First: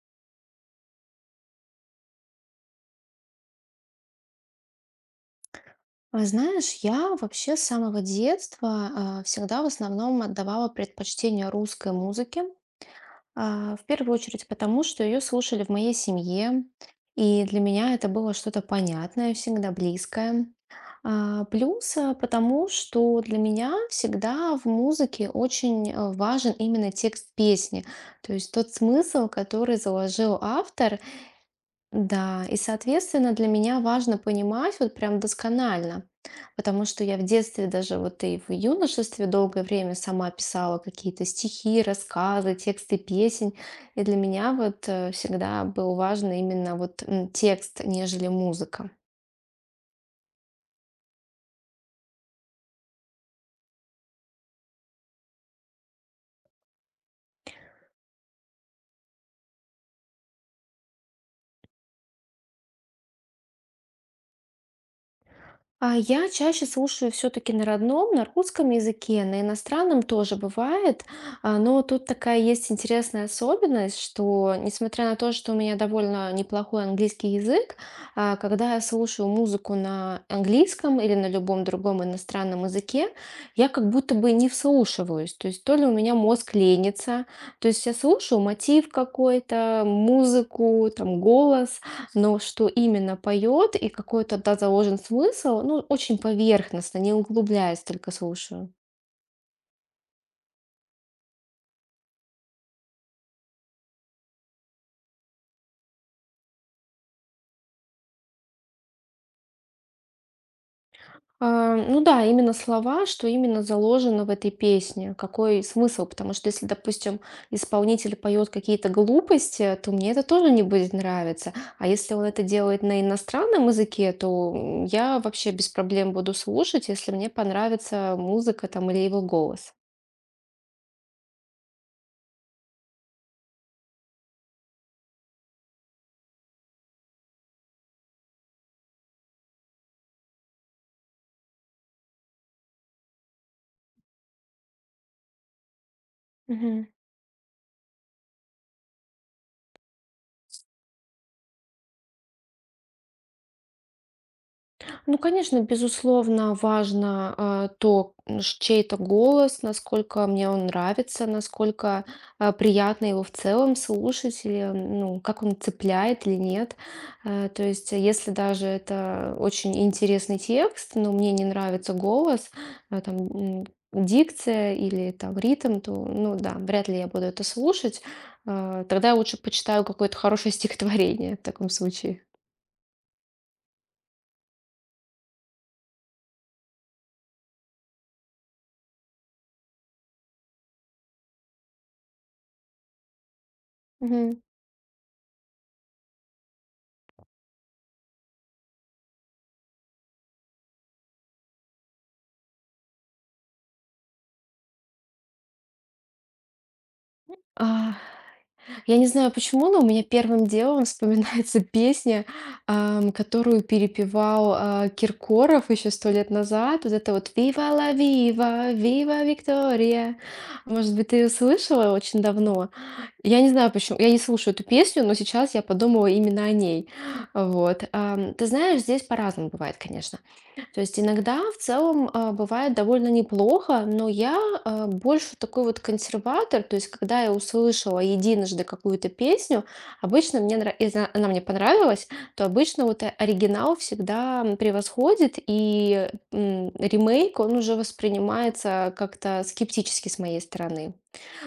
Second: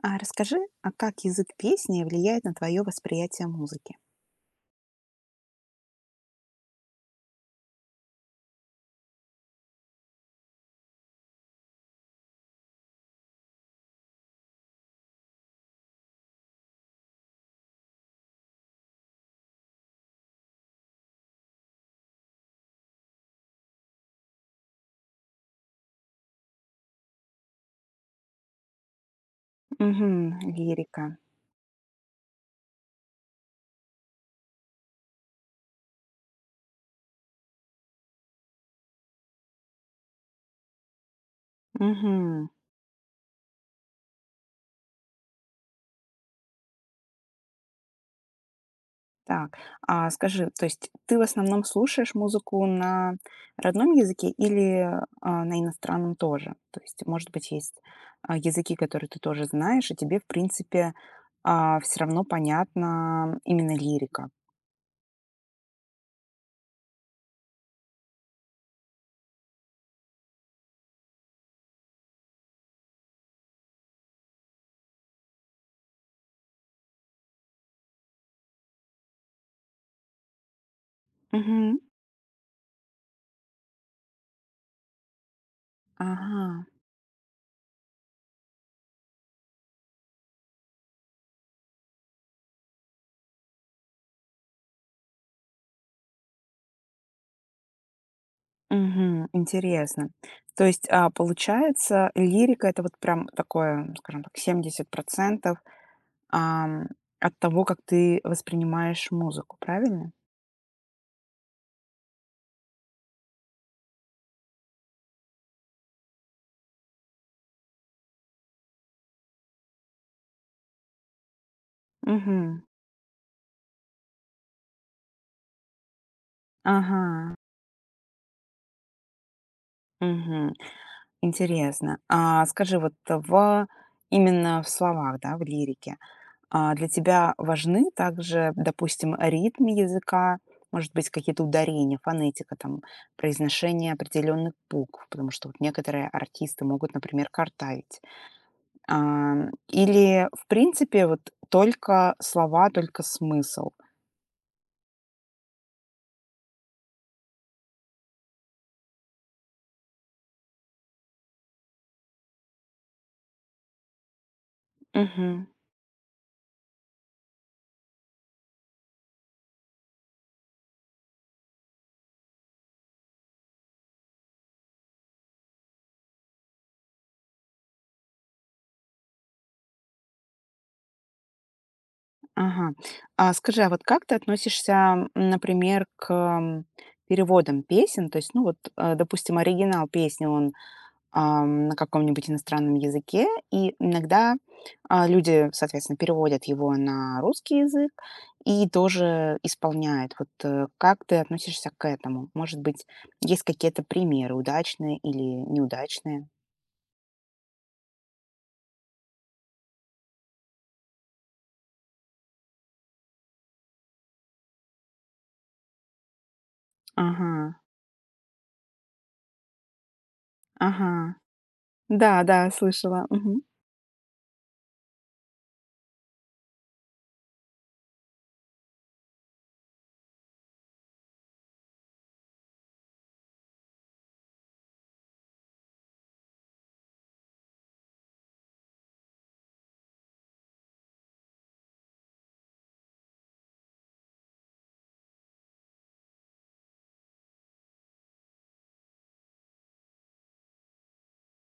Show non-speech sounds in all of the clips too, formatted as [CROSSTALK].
А расскажи, как язык песни влияет на твое восприятие музыки? Знаешь, я вообще с самого детства всегда в основном отдавала предпочтение русской музыке, в первую очередь потому, что ее слушали в моей семье, и для меня это было что-то понятное, всегда близкое. Плюс, потому что для меня всегда в музыке очень важен именно текст песни, то есть тот смысл, который заложил Мгм. автор, Лирика. да, и, соответственно, для меня важно понимать вот прям досконально, потому что я в детстве даже вот и в юношестве долгое время сама писала какие-то стихи, Мгм. рассказы, тексты песен, и для меня вот всегда был важен именно вот текст, нежели музыка. Так, скажи, то есть ты в основном слушаешь музыку на родном языке или на иностранном тоже? То есть, может быть, есть языки, которые ты тоже знаешь, и тебе, в принципе, все равно понятна именно лирика. Я чаще слушаю все-таки на родном, на русском языке, на иностранном тоже бывает, но тут такая есть интересная особенность, что несмотря на то, что у меня довольно неплохой английский язык, когда я слушаю музыку на английском или на любом Мгм. другом иностранном языке, я как будто бы не вслушиваюсь, то есть то ли у меня мозг Ага. ленится, то есть я слушаю мотив какой-то, музыку, там голос, но что именно поет и какой тогда заложен смысл, ну, очень поверхностно, не углубляясь, только слушаю. Мгм. Интересно. То есть, получается, лирика- это вот прям такое, скажем так, 70% ам, от того, как ты воспринимаешь музыку, правильно? Ну да, именно слова, что именно заложено в этой песне, какой смысл, потому что если, допустим, исполнитель поет какие-то глупости, то мне это тоже не будет нравиться. А если он это Мгм. делает на иностранном языке, то я вообще без проблем буду слушать, если мне Ага. понравится музыка там или его голос. Мгм. Интересно. А скажи, вот в именно в словах, да, в лирике, для тебя важны также, допустим, ритм языка, может быть, какие-то ударения, фонетика, там, произношение определенных букв, потому что вот некоторые артисты могут, например, картавить. А, или, в принципе, вот только слова, только смысл. Ну, конечно, безусловно, важно то, чей-то голос, насколько мне он нравится, насколько приятно его в целом слушать, или ну, как Мгм. он цепляет или нет. То есть, если даже это очень интересный текст, но мне не нравится голос, там, дикция или там ритм, то, ну да, вряд ли я буду это слушать. Тогда я лучше почитаю какое-то хорошее стихотворение в таком случае. Ага. А скажи, вот как ты относишься, например, к переводам песен? То есть, ну вот, допустим, оригинал песни, он на каком-нибудь иностранном языке, и иногда Мгм. Люди, соответственно, переводят его на русский язык и тоже исполняют. Вот как ты относишься к этому? Может быть, есть какие-то примеры удачные или неудачные? Я не знаю почему, но у меня первым делом [LAUGHS] вспоминается песня, которую перепевал, Киркоров еще 100 лет назад. Вот это вот Ага, "Viva la viva, viva Victoria". Может быть, ага. ты ее слышала очень Да, да, давно? слышала. Я Мгм. не знаю почему, я не слушаю эту песню, но сейчас я подумала именно о ней. Вот. Ты знаешь, здесь по-разному бывает, конечно. То есть иногда в целом бывает довольно неплохо, но я больше такой вот консерватор. То есть когда я услышала единожды какую-то песню, обычно мне она мне понравилась, то обычно вот оригинал всегда превосходит, и ремейк он уже воспринимается как-то скептически с моей стороны.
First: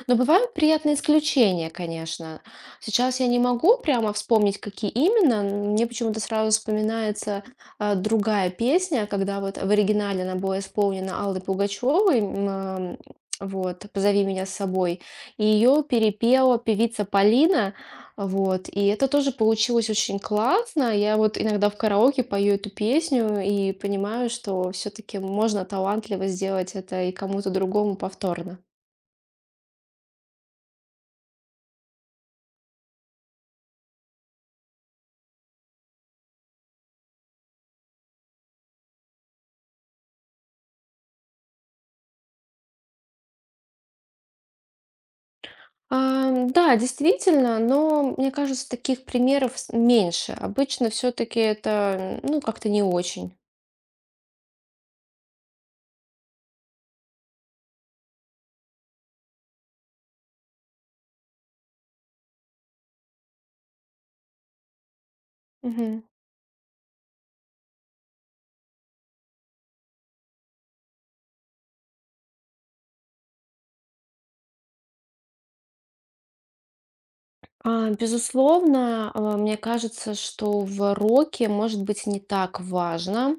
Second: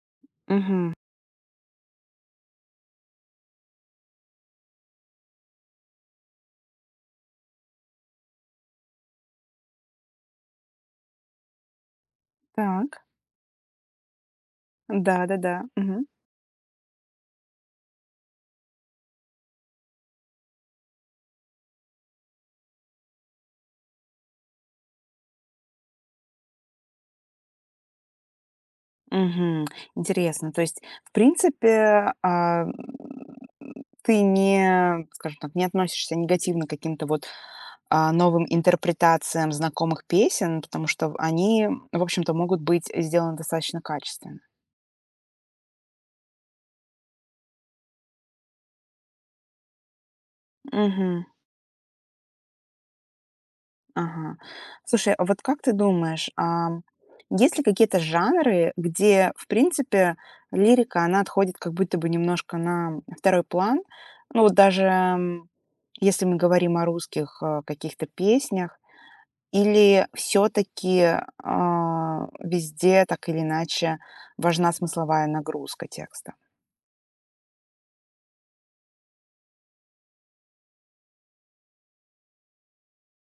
Но бывают Мгм. приятные исключения, конечно. Сейчас я не могу прямо вспомнить, какие именно. Мне почему-то сразу вспоминается другая песня, когда вот в оригинале она была исполнена Аллой Пугачевой. Так. Вот, «Позови меня с собой». Да, да, И да. ее Мгм. перепела певица Полина, вот. И это тоже получилось очень классно. Я вот иногда в караоке пою эту песню и понимаю, что все-таки можно талантливо сделать это и кому-то другому повторно. Мгм. Интересно. То есть, в принципе, ты не, скажем так, не относишься негативно к каким-то вот новым интерпретациям знакомых песен, потому что они, в общем-то, могут быть сделаны достаточно качественно. Да, действительно, но мне кажется, таких примеров меньше. Обычно Мгм. все-таки это, ну, как-то не очень. Ага. Слушай, вот как ты думаешь, есть ли какие-то жанры, где, в принципе, лирика, она отходит как будто бы немножко на второй план? Ну вот даже Мгм. если мы говорим о русских каких-то песнях, или все-таки везде так или иначе важна смысловая нагрузка текста? Безусловно, мне кажется, что в роке может быть не так важно,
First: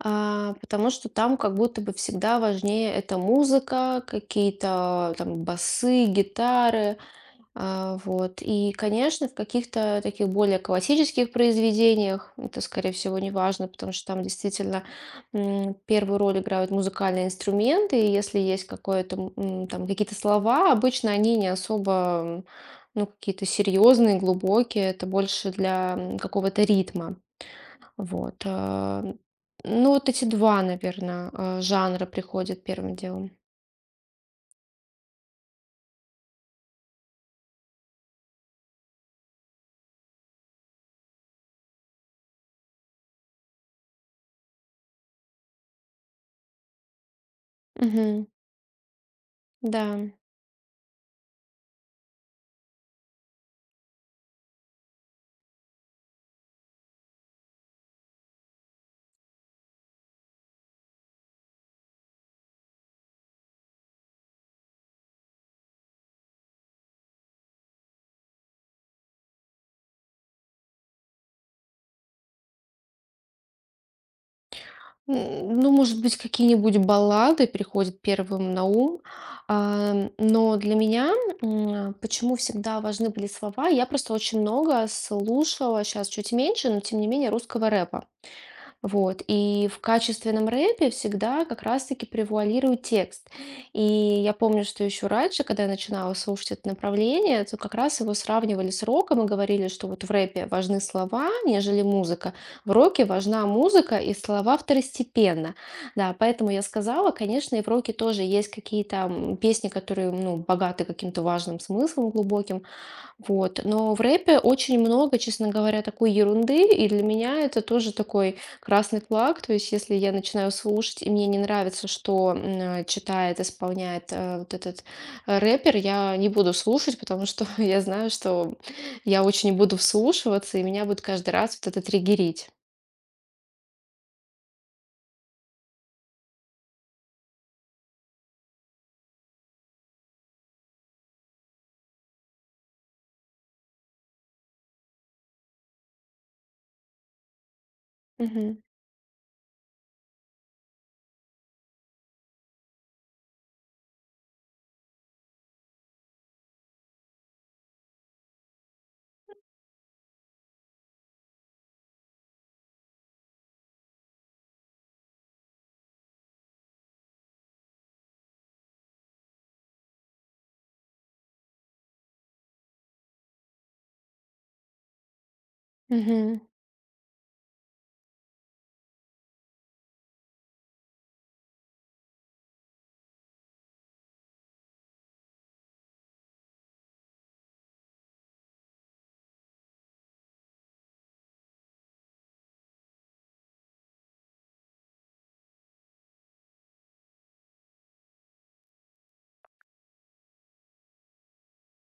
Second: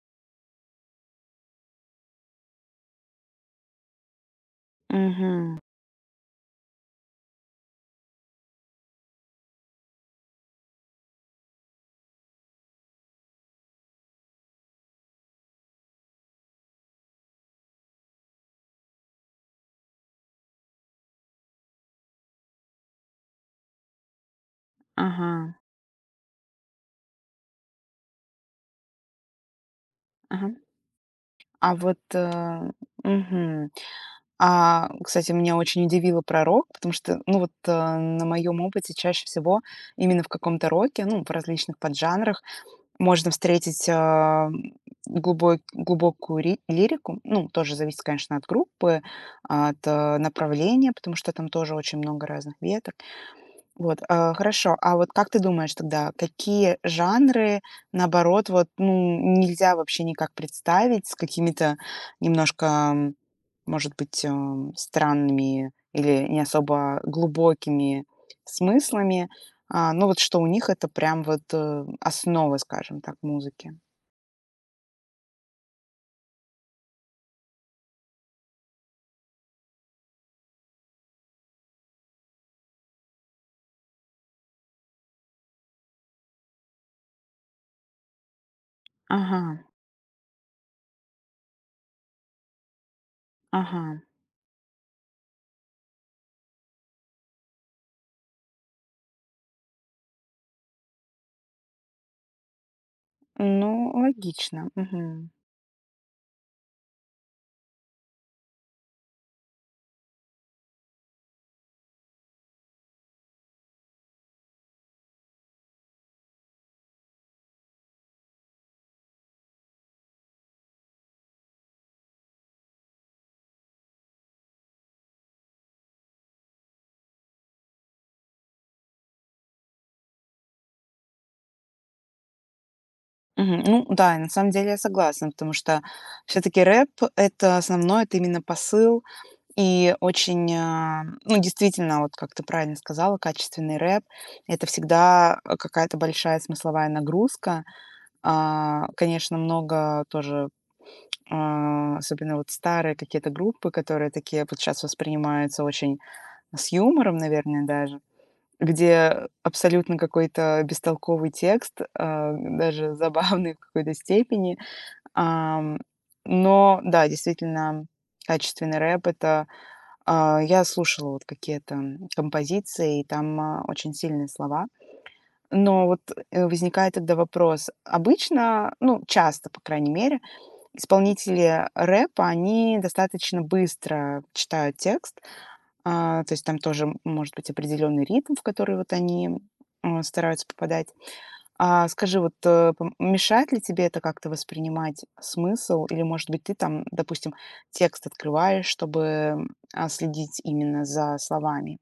потому что там как будто бы всегда важнее это музыка, какие-то там Мгм. басы, гитары. Вот. И, конечно, в каких-то таких более классических произведениях это, скорее всего, не важно, потому что там действительно первую роль играют музыкальные инструменты, и если есть какое-то, там какие-то слова, обычно они не особо, м, ну, какие-то серьезные, глубокие, это Ага, больше для какого-то ритма. Вот. Ну, вот эти ага. два, наверное, А вот, жанра приходят э, первым делом. мгм. Кстати, меня очень удивило про рок, потому что, ну, вот, на моем опыте чаще всего именно в каком-то роке, ну, в различных поджанрах можно встретить, глубокую ри лирику. Ну, тоже зависит, Мгм. конечно, от группы, от, Да. Направления, потому что там тоже очень много разных ветров. Вот, хорошо. А вот как ты думаешь тогда, какие жанры, наоборот, вот, ну, нельзя вообще никак представить с какими-то немножко, может быть, странными или не особо глубокими смыслами? Ну, вот что у них это прям вот основа, скажем так, музыки. Ну, может быть, какие-нибудь баллады приходят первым на ум. Но для меня, почему всегда важны были слова, я просто очень много слушала, сейчас чуть меньше, но тем не менее русского рэпа. Вот. Ага, И в качественном рэпе всегда как раз-таки превуалирует текст. И ага. я помню, что еще раньше, когда я начинала слушать это направление, то как раз его сравнивали с роком и говорили, что вот в рэпе важны слова, нежели музыка. В роке важна Ну, музыка и слова логично. Мгм. второстепенно. Да, поэтому я сказала, конечно, и в роке тоже есть какие-то песни, которые, ну, богаты каким-то важным смыслом глубоким, вот. Но в рэпе очень много, честно говоря, такой ерунды, и для меня это тоже такой красный флаг. То есть, если я начинаю слушать, и мне не нравится, что читает, исполняет вот этот рэпер, я не буду слушать, потому что [LAUGHS] я знаю, что я очень буду вслушиваться, и меня будет каждый раз вот это триггерить. Мгм. Ну да, и на самом деле я согласна, потому что все-таки рэп это основное, это именно посыл, и очень, ну, действительно, вот как ты правильно сказала, качественный рэп- это всегда, какая-то большая смысловая нагрузка. Мгм. Конечно, много тоже, особенно вот старые какие-то группы, которые такие вот сейчас воспринимаются очень с юмором, наверное, даже, где абсолютно какой-то бестолковый текст, даже [LAUGHS] забавный в какой-то степени. Ам, но да, действительно, качественный рэп- это я слушала вот какие-то, композиции, и там, очень сильные слова. Но вот, Мгм. Возникает тогда вопрос. Обычно, ну, часто, по крайней мере, исполнители рэпа, они достаточно быстро читают текст, то есть там тоже может быть определенный ритм, в который вот они, стараются попадать. А скажи, вот, э, пом мешает ли тебе это как-то воспринимать смысл? Или, может быть, ты там, допустим, текст открываешь, чтобы, следить именно за словами?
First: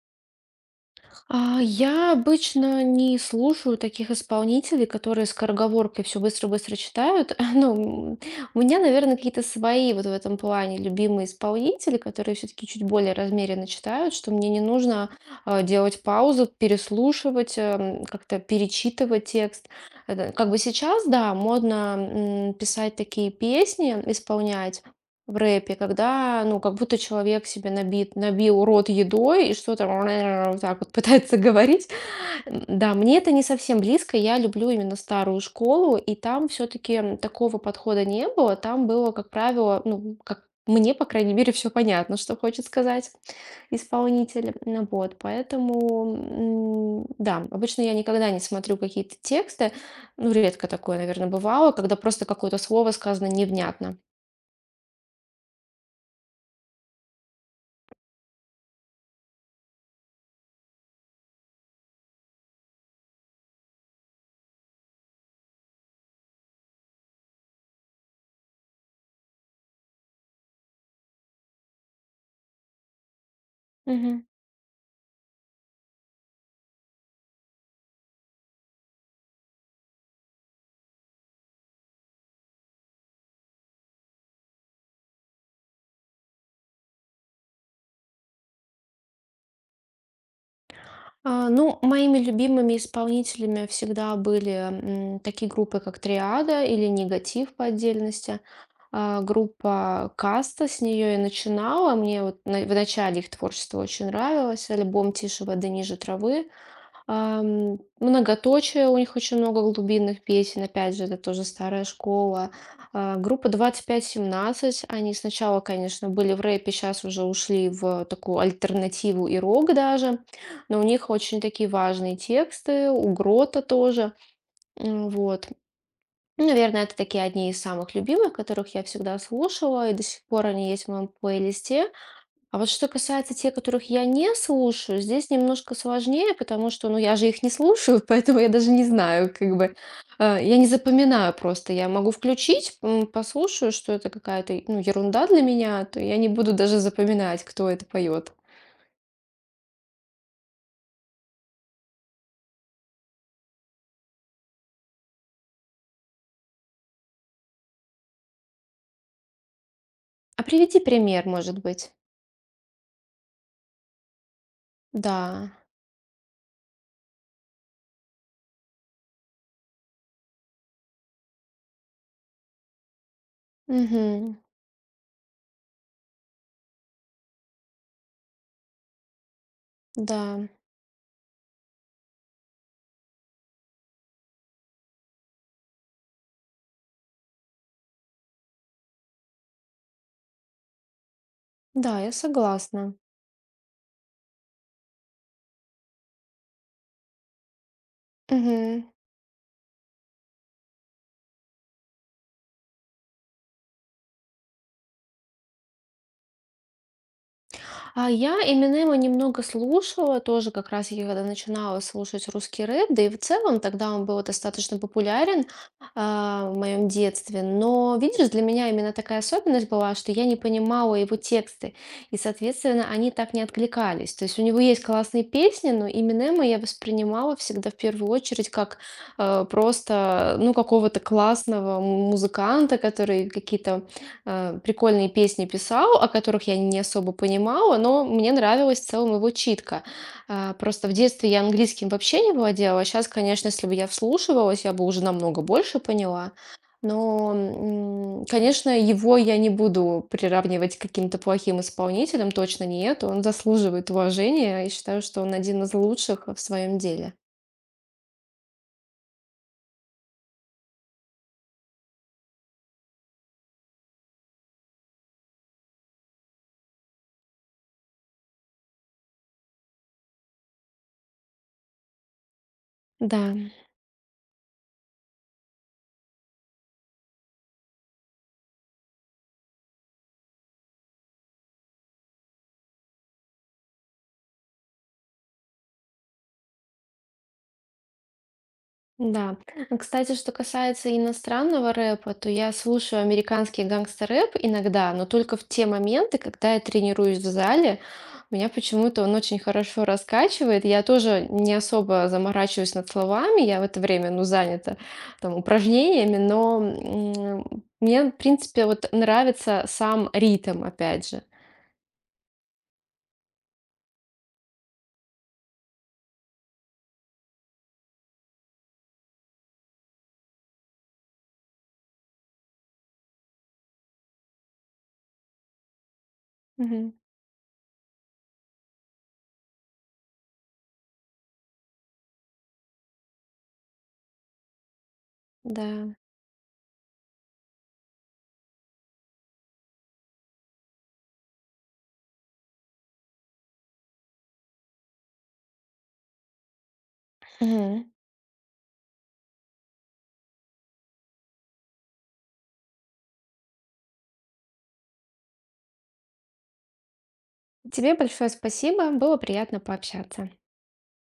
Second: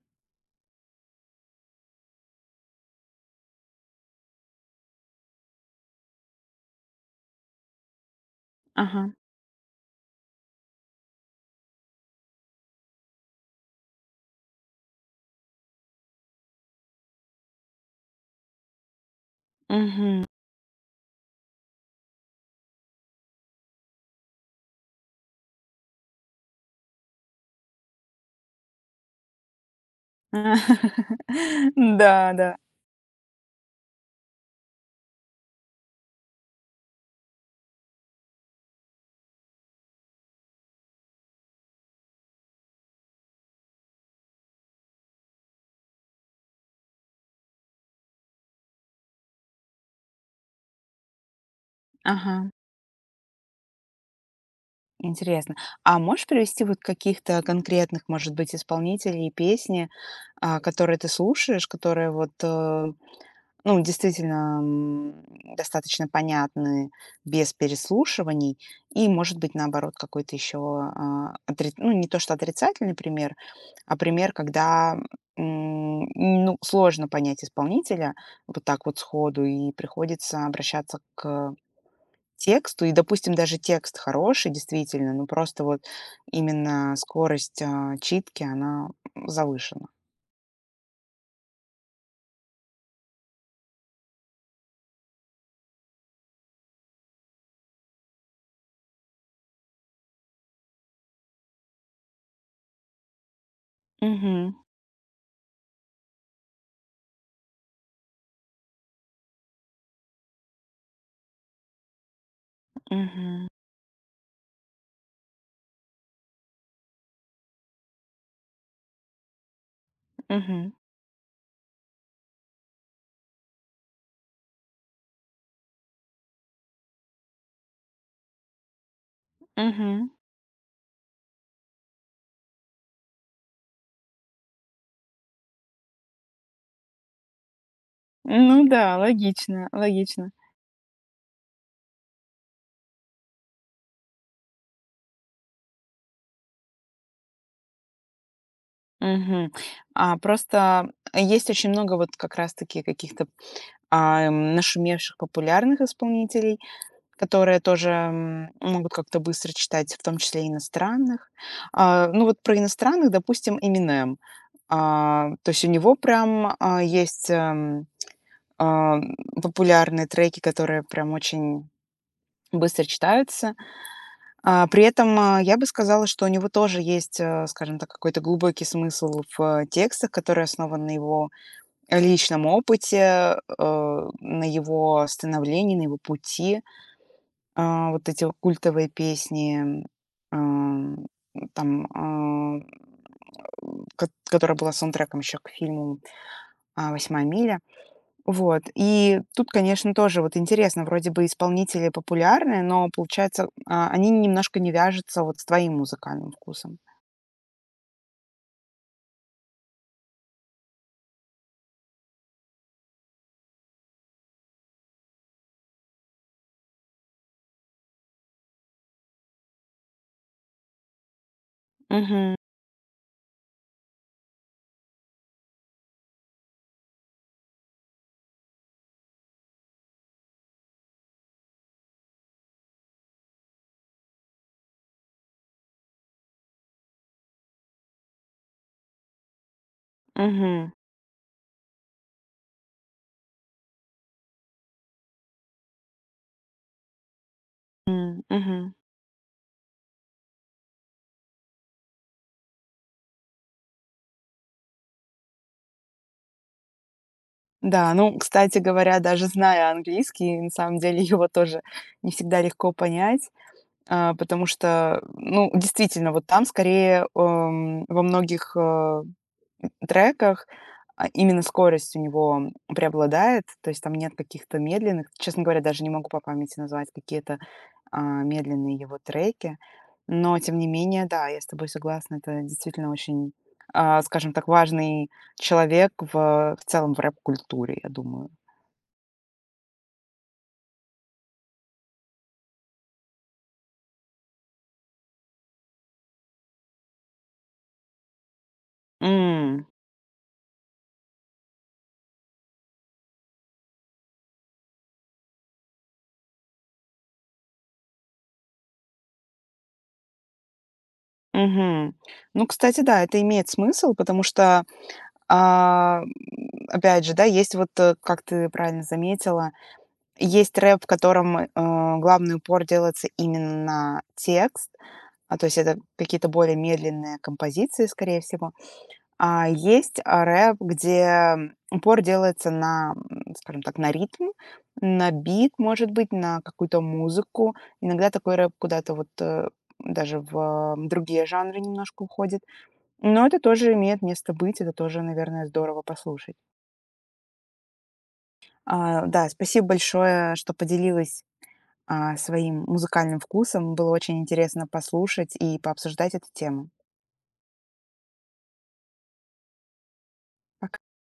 Я обычно не слушаю таких исполнителей, которые скороговоркой все быстро-быстро читают. [LAUGHS] Ну, у меня, Ага. наверное, какие-то свои вот в этом плане любимые исполнители, которые все-таки чуть более размеренно читают, что мне не нужно делать паузу, переслушивать, как-то перечитывать текст. Мгм. Это как бы сейчас, да, модно писать такие песни, исполнять, в рэпе, когда, ну, как будто человек набил рот едой и что-то [LAUGHS] вот так вот [LAUGHS] пытается [LAUGHS] говорить. Да, да. Да, мне это не совсем близко. Я люблю именно старую школу, и там все-таки такого подхода не было. Там было, как правило, ну, как мне, по крайней мере, все понятно, что хочет сказать исполнитель. Ну, вот, поэтому, да, обычно я никогда не смотрю какие-то тексты. Ну, редко такое, наверное, бывало, когда просто Ага. какое-то слово сказано невнятно. Интересно. А можешь привести вот каких-то конкретных, может быть, исполнителей песни, которые ты слушаешь, которые вот, ну, действительно, достаточно понятны без переслушиваний. И, может быть, наоборот, какой-то еще, ну, не то что отрицательный пример, а Мгм. пример, когда ну, сложно понять исполнителя вот так вот сходу, и приходится обращаться к тексту, и, допустим, даже текст хороший, действительно, но просто вот именно скорость читки, она завышена. Ну, моими любимыми исполнителями всегда были такие группы, как Триада или Негатив по отдельности. Группа Каста, с нее я начинала. Мне вот в начале их творчество очень Мгм. нравилось. Альбом «Тише воды, ниже травы». Многоточие, у них очень много глубинных песен, опять же, это тоже старая школа. Мгм. Группа 25/17, они сначала, конечно, были в рэпе, сейчас уже ушли в такую альтернативу и рок даже, Мгм. но у них очень такие важные тексты, у Грота тоже, вот. Ну, наверное, это такие одни из самых любимых, которых я всегда слушала, и до Мгм. сих пор они есть в моем плейлисте. А вот что касается тех, которых я не слушаю, здесь немножко сложнее, потому что, ну, я же их не слушаю, [LAUGHS] поэтому я Ну даже не да, знаю, как логично, бы, логично. Я не запоминаю просто. Я могу включить, послушаю, что это какая-то, ну, ерунда для меня, то я не буду даже запоминать, кто это поет. Мгм. Просто есть очень много вот как раз-таки каких-то, нашумевших популярных исполнителей, которые тоже, могут как-то быстро читать, в том А числе приведи пример, иностранных. может быть. Ну вот про иностранных, допустим, Eminem. То Да. есть у него прям, есть, а, популярные треки, которые прям очень быстро читаются. Мгм. При этом, я бы сказала, что у него тоже есть, скажем так, какой-то глубокий смысл в, текстах, который Да. основан на его личном опыте, на его становлении, на его пути. Вот эти вот культовые песни, ам, там, Да, я а, согласна. ко которая была саундтреком еще к фильму, "Восьмая миля". Вот. Мгм. И тут, конечно, тоже вот интересно, вроде бы исполнители популярные, но получается, они немножко не вяжутся вот с твоим музыкальным вкусом. А я Эминема немного слушала тоже, как раз я когда начинала слушать русский рэп, да и в целом тогда он был достаточно популярен в моем детстве. Но, видишь, для меня именно такая особенность была, что я не понимала его тексты, и, Мгм. соответственно, они так не откликались. То есть у него есть классные песни, но Эминема я воспринимала всегда в первую очередь как просто, ну, какого-то классного музыканта, который какие-то прикольные песни писал, о которых я не особо понимала, но мне нравилась в целом его читка. Мгм. Просто в детстве я английским вообще не владела. Сейчас, конечно, если бы я вслушивалась, я бы уже намного больше поняла. Но, М, конечно, мгм. его я не буду приравнивать к каким-то плохим исполнителям, точно нет. Он заслуживает уважения и считаю, что он один из лучших в своем деле. Да, ну, кстати говоря, даже зная английский, на самом деле [LAUGHS] его тоже не всегда легко понять, потому что, ну, действительно, вот там скорее во многих треках, именно скорость у него Да. преобладает, то есть там нет каких-то медленных. Честно говоря, даже не могу по памяти назвать какие-то медленные его треки. Но, тем не менее, да, я с тобой согласна, это действительно очень, скажем так, важный человек в целом в рэп-культуре, я думаю. Да. Кстати, что касается иностранного рэпа, то я слушаю американский гангстер-рэп иногда, но только в те моменты, когда я тренируюсь в зале. Меня почему-то он очень М, хорошо раскачивает. Я тоже не особо заморачиваюсь над словами. Я в это время, ну, занята там упражнениями, но мне, в принципе, вот нравится сам ритм, опять же. мгм. Ну, кстати, да, это имеет смысл, потому что, а, м, опять же, да, есть вот, как ты правильно заметила, есть рэп, в котором, главный упор делается именно на текст, то есть это какие-то более Мгм. медленные композиции, скорее всего. А есть, рэп, где, упор делается на, скажем так, на ритм, на бит, Да. может быть, на какую-то музыку. Иногда такой рэп куда-то вот, даже в, другие жанры немножко уходит. Но это тоже имеет место быть, это тоже, наверное, здорово послушать. Мгм. Да, спасибо большое, что поделилась своим музыкальным вкусом. Было очень интересно послушать и пообсуждать эту тему. Тебе большое спасибо. Было приятно пообщаться. Пока.